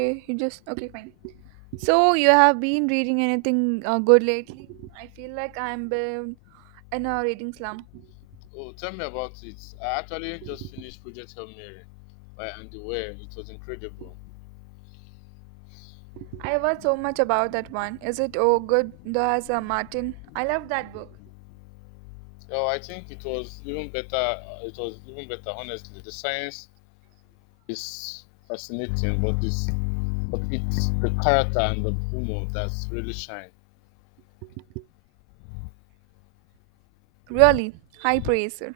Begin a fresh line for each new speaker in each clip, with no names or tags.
Okay, you just okay, fine. So you have been reading anything good lately? I feel like I'm been in a reading slump.
Oh, tell me about it. I actually just finished Project Hail Mary by Andy Weir. It was incredible.
I have heard so much about that one. Is it oh good? Does Martin? I love that book.
Oh, I think it was even better. It was even better, honestly. The science is fascinating, but it's the character and the humor that's really shine.
Really, high praise, sir.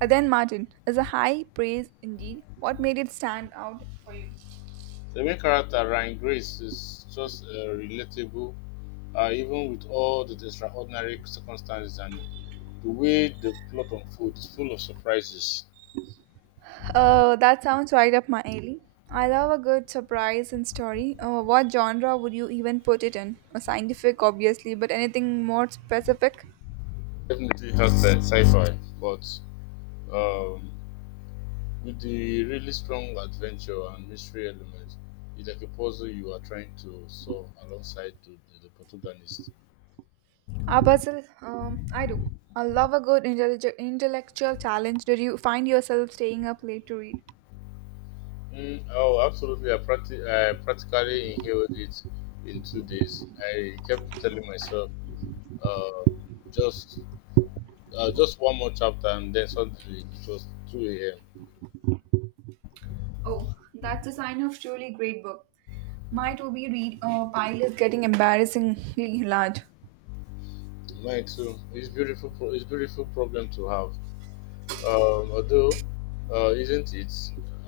Then Martin is a high praise indeed. What made it stand out for you?
The main character, Ryan Grace, is just relatable, even with all the extraordinary circumstances, and the way the plot unfolds is full of surprises.
That sounds right up my alley. I love a good surprise and story. What genre would you even put it in? Scientific, obviously, but anything more specific?
Definitely has the sci-fi, but Um, with the really strong adventure and mystery element, it's like a puzzle you are trying to solve alongside the protagonist.
Ah, Basil, I do. I love a good intellectual challenge. Did you find yourself staying up late to read?
Mm, oh, absolutely! I practically inhaled it in 2 days. I kept telling myself, uh, just just one more chapter, and then suddenly it was 2 a.m.
Oh, that's a sign of truly great book. My to-be read pile is getting embarrassingly large.
Mine too. It's beautiful. It's beautiful problem to have. Although, isn't it?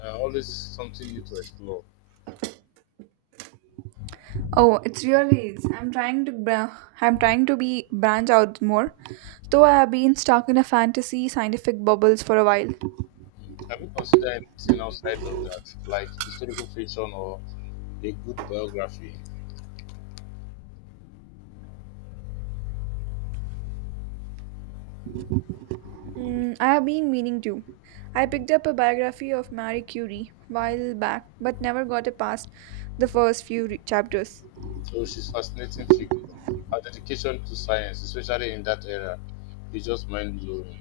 Always something new to explore.
Oh, it's really is. I'm trying to be branch out more, though I have been stuck in a fantasy scientific bubbles for a while.
Have you considered anything outside of that, like historical fiction or a good biography?
Mm, I have been meaning to. I picked up a biography of Marie Curie while back, but never got it past the first few chapters.
So she's fascinating figure. Her dedication to science, especially in that era, is just mind blowing.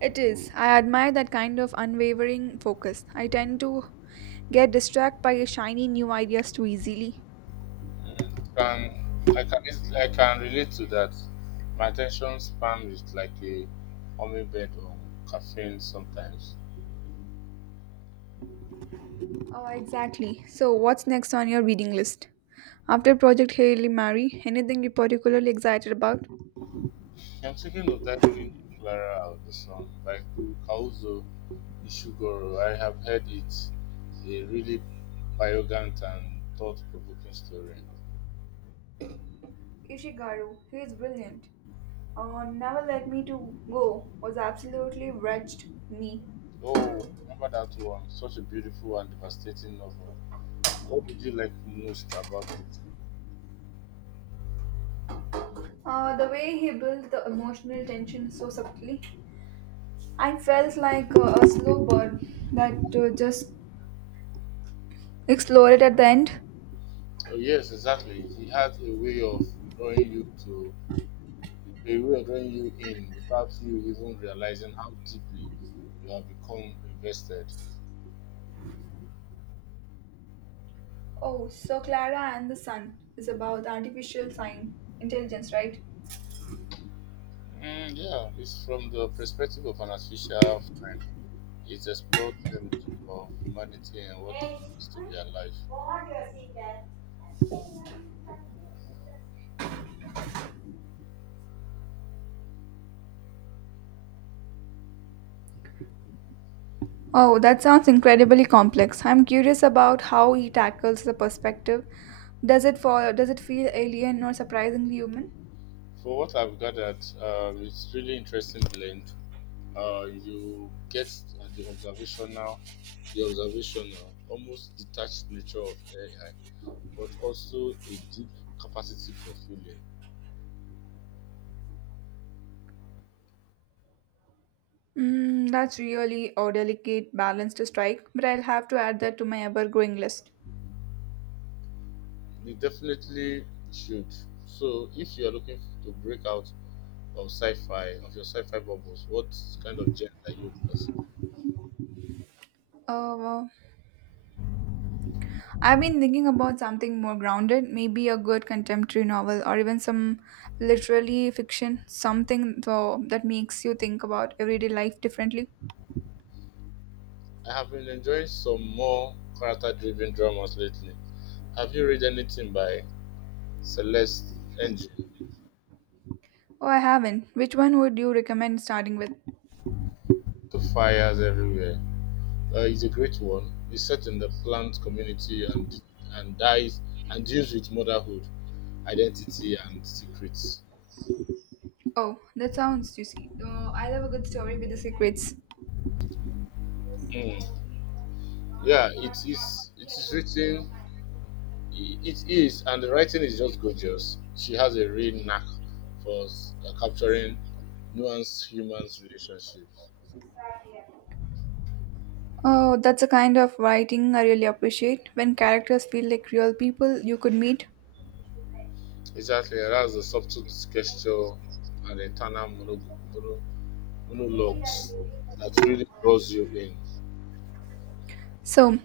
It is. I admire that kind of unwavering focus. I tend to get distracted by shiny new ideas too easily.
Mm, Can I can easily, I can relate to that. My attention span is like a hummingbird on caffeine sometimes.
Oh, exactly. So, what's next on your reading list? After Project Hail Mary, anything you're particularly excited about?
I'm thinking of diving into Clara of the Sun by Kauzo Ishiguro. I have heard it. A really arrogant and thought provoking story.
Ishigaru, he is brilliant. Never Let Me to Go was absolutely wretched me.
Oh, remember that one? Such a beautiful and devastating novel. What did you like most about it?
The way he built the emotional tension so subtly, I felt like a slow bird that just exploded at the end.
Oh, yes, exactly. He had drawing you to, a way of drawing you in without you even realizing how deeply you have become invested.
Oh, so Clara and the Sun is about artificial sign intelligence, right?
Mm, yeah, it's from the perspective of an artificial friend. It explored themes of humanity and what it means to be alive.
Oh, that sounds incredibly complex. I'm curious about how he tackles the perspective. Does it for does it feel alien or surprisingly human?
For what I've gathered, it's really interesting blend. You get uh, the observational, the observational, almost detached nature of AI, but also a deep capacity for feeling.
Mm, that's really a delicate balance to strike, but I'll have to add that to my ever-growing list.
You definitely should. So, if you are looking to break out of your sci-fi bubbles, what kind of genre are you considering?
Uh, I've been thinking about something more grounded, maybe a good contemporary novel or even some literary fiction, something though that makes you think about everyday life differently.
I have been enjoying some more character driven dramas lately. Have you read anything by Celeste Ng?
Oh, I haven't. Which one would you recommend starting with?
Two Fires Everywhere. It's a great one. It's set in the plant community and, d- and dies and deals with motherhood, identity, and secrets.
Oh, that sounds juicy. Oh, I love a good story with the secrets.
Mm. Yeah, it is. It is written. It is, and the writing is just gorgeous. She has a real knack for capturing nuanced human relationships.
Oh, that's a kind of writing I really appreciate when characters feel like real people you could meet.
Exactly, yeah, that's the subtle gesture and the internal mono- monologues that really draws you in.
So,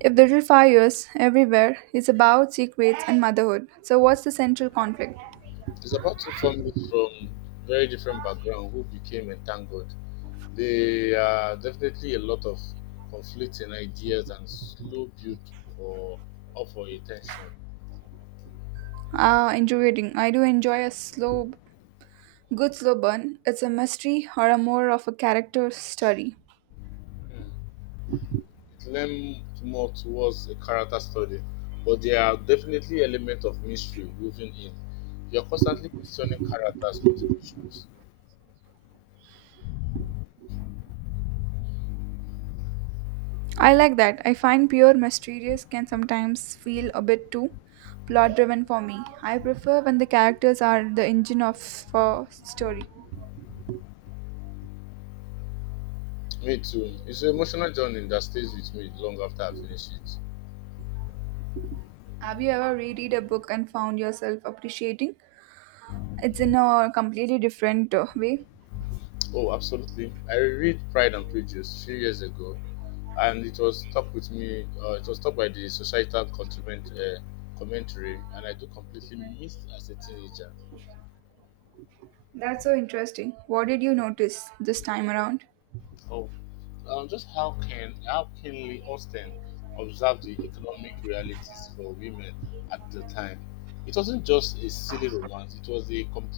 if Little Fires Everywhere is about secrets and motherhood, so what's the central conflict?
It's about two families from very different backgrounds who became entangled. There are definitely a lot of conflicting ideas and slow build for up for attention.
Ah, enjoying. I do enjoy a slow, good slow burn. It's a mystery or a more of a character study.
Hmm. It leans more towards a character study, but there are definitely elements of mystery woven in. You're constantly questioning characters' motivations.
I like that. I find pure mysterious can sometimes feel a bit too plot driven for me. I prefer when the characters are the engine of a story.
Me too. It's an emotional journey that stays with me long after I finish it.
Have you ever reread a book and found yourself appreciating? It's in a completely different way.
Oh, absolutely. I read Pride and Prejudice a few years ago, and it was stuck with me. It was stuck by the societal commentary, and I do completely missed as a teenager.
That's so interesting. What did you notice this time around?
Oh, just how keenly Austen observed the economic realities for women at the time. It wasn't just a silly romance; it was a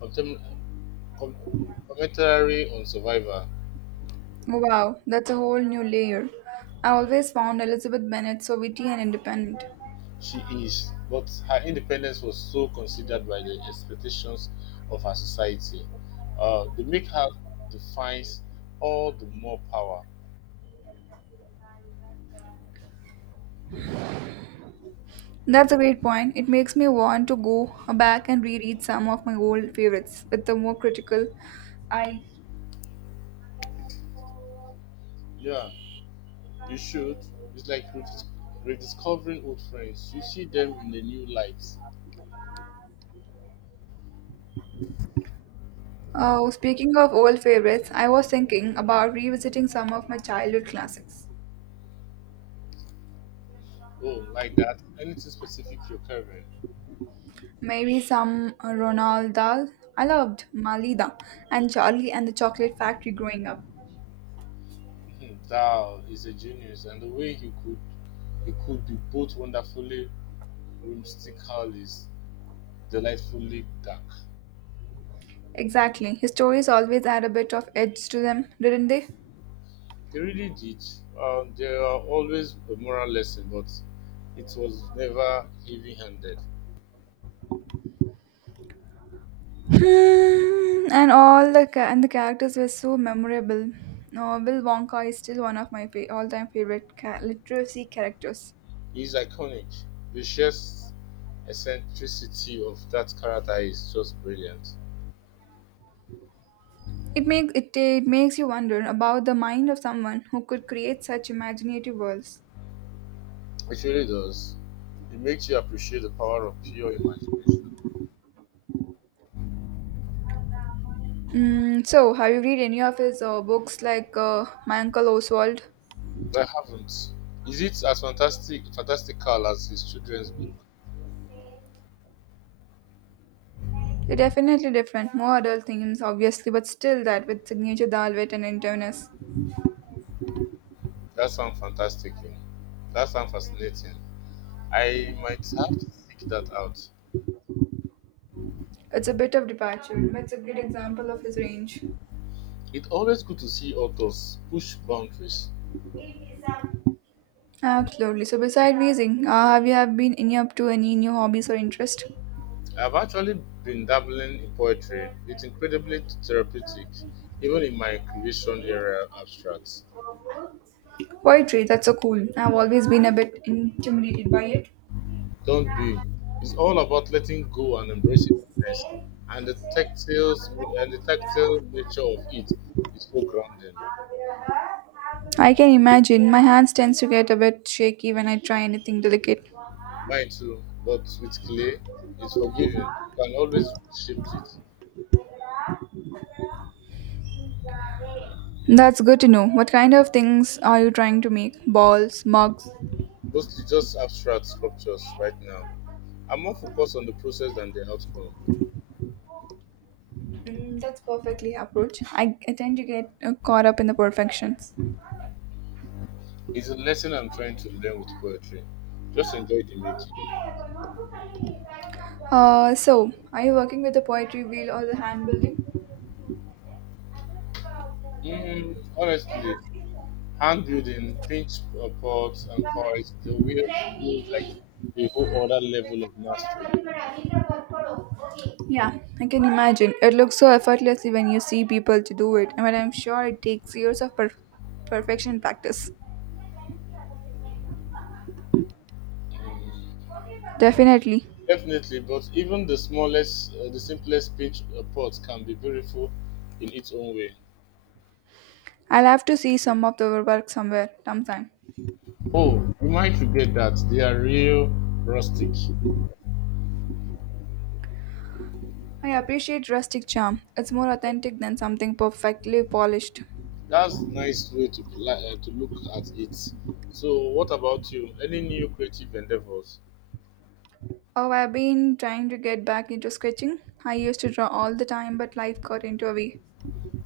contem- com- commentary on survival.
Wow, that's a whole new layer. I always found Elizabeth Bennet so witty and independent.
She is, but her independence was so considered by the expectations of her society. The make her defines all the more power.
That's a great point. It makes me want to go back and reread some of my old favorites with a more critical eye.
Yeah, you should. It's like rediscovering old friends. You see them in a new light.
Oh, speaking of old favorites, I was thinking about revisiting some of my childhood classics.
Oh, like that. Anything specific you're covering?
Maybe some Roald Dahl. I loved Malida and Charlie and the Chocolate Factory growing up.
Hmm, Dao is a genius, and the way he could be both wonderfully whimsical is delightfully dark.
Exactly. His stories always add a bit of edge to them, didn't they?
They really did. There are always a moral lesson, but it was never heavy handed.
Hmm, and the characters were so memorable. No, Bill Wonka is still one of my all-time favorite literacy characters.
He's iconic. The sheer eccentricity of that character is just brilliant.
It makes you wonder about the mind of someone who could create such imaginative worlds.
It really does. It makes you appreciate the power of pure imagination.
Mm, so, have you read any of his books like My Uncle Oswald?
I haven't. Is it as fantastical as his children's book?
It Definitely different, more adult themes, obviously, but still that with signature dal wit and interness.
That sounds fantastic, you know. That sounds fascinating. I might have to seek that out.
It's a bit of departure, but it's a great example of his range.
It's always good to see authors push boundaries.
Absolutely. So, beside raising, have you have been any up to any new hobbies or interest?
I've actually been dabbling in poetry. It's incredibly therapeutic, even in my creation area abstracts.
Poetry. That's so cool. I've always been a bit intimidated by it.
Don't be. It's all about letting go and embracing mess. And the tactile and the tactile nature of it is so grounding.
I can imagine. My hands tends to get a bit shaky when I try anything delicate.
Mine too, but with clay, it's forgiving. You can always shift it.
That's good to know. What kind of things are you trying to make? Balls, mugs?
Mostly just abstract sculptures right now. I'm more focused on the process than the outcome.
Mm, that's perfectly approach. I tend to get caught up in the perfections.
It's a lesson I'm trying to learn with poetry. Just enjoy the making.
So, are you working with the poetry wheel or the hand building?
Mm, honestly, hand building, pinch pots and cards, the wheel feels like a whole other level of mastery.
Yeah, I can imagine. It looks so effortlessly when you see people to do it, but I'm sure it takes years of perfection practice. Definitely.
Definitely, but even the simplest pinch pot can be beautiful in its own way.
I'll have to see some of the work somewhere, sometime.
Oh, you might forget that they are real rustic.
I appreciate rustic charm. It's more authentic than something perfectly polished.
That's nice way to to look at it. So, what about you? Any new creative endeavors?
Oh, I've been trying to get back into sketching. I used to draw all the time, but life got into a way.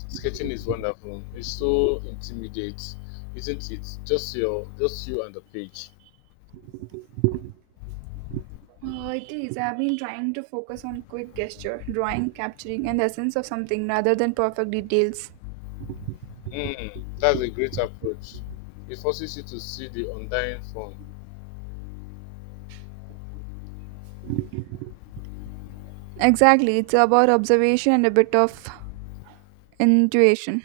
Sketching is wonderful. It's so intimidate, isn't it? Just you and the page.
Oh, it is. I've been trying to focus on quick gesture, drawing, capturing, and the essence of something rather than perfect details.
Mm, that's a great approach. It forces you to see the undying form.
Exactly. It's about observation and a bit of intuition.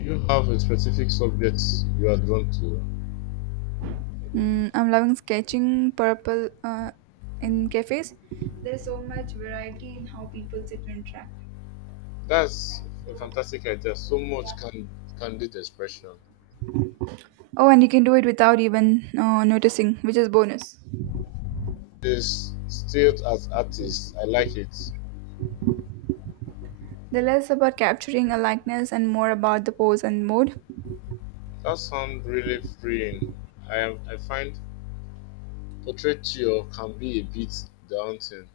You have a specific subject you are drawn to.
Mm, I'm loving sketching purple in cafes. There's so much variety in how people sit and interact.
That's a fantastic idea. So much can candid expression.
Oh, and you can do it without even noticing, which is bonus.
This still as artists, I like it.
The less about capturing a likeness and more about the pose and mood
That sounds really freeing. I find portraiture can be a bit daunting.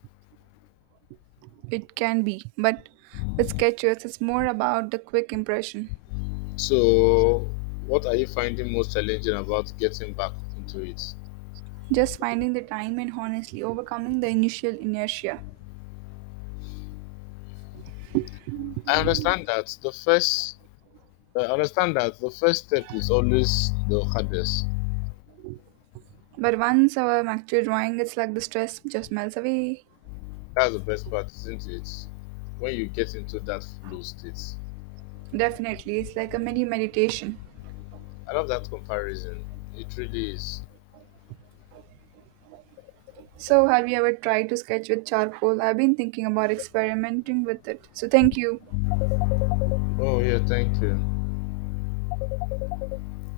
it can be. But with sketches, it's more about the quick impression,
So, what are you finding most challenging about getting back into it?
just finding the time and honestly overcoming the initial inertia.
I understand that the first, I understand that the first step is always the hardest.
But once I'm actually drawing, it's like the stress just melts away.
That's the best part, isn't it? When you get into that flow state.
Definitely, it's like a mini meditation.
I love that comparison. It really is.
So, have you ever tried to sketch with charcoal? I've been thinking about experimenting with it. So, thank you.
Oh yeah, thank you.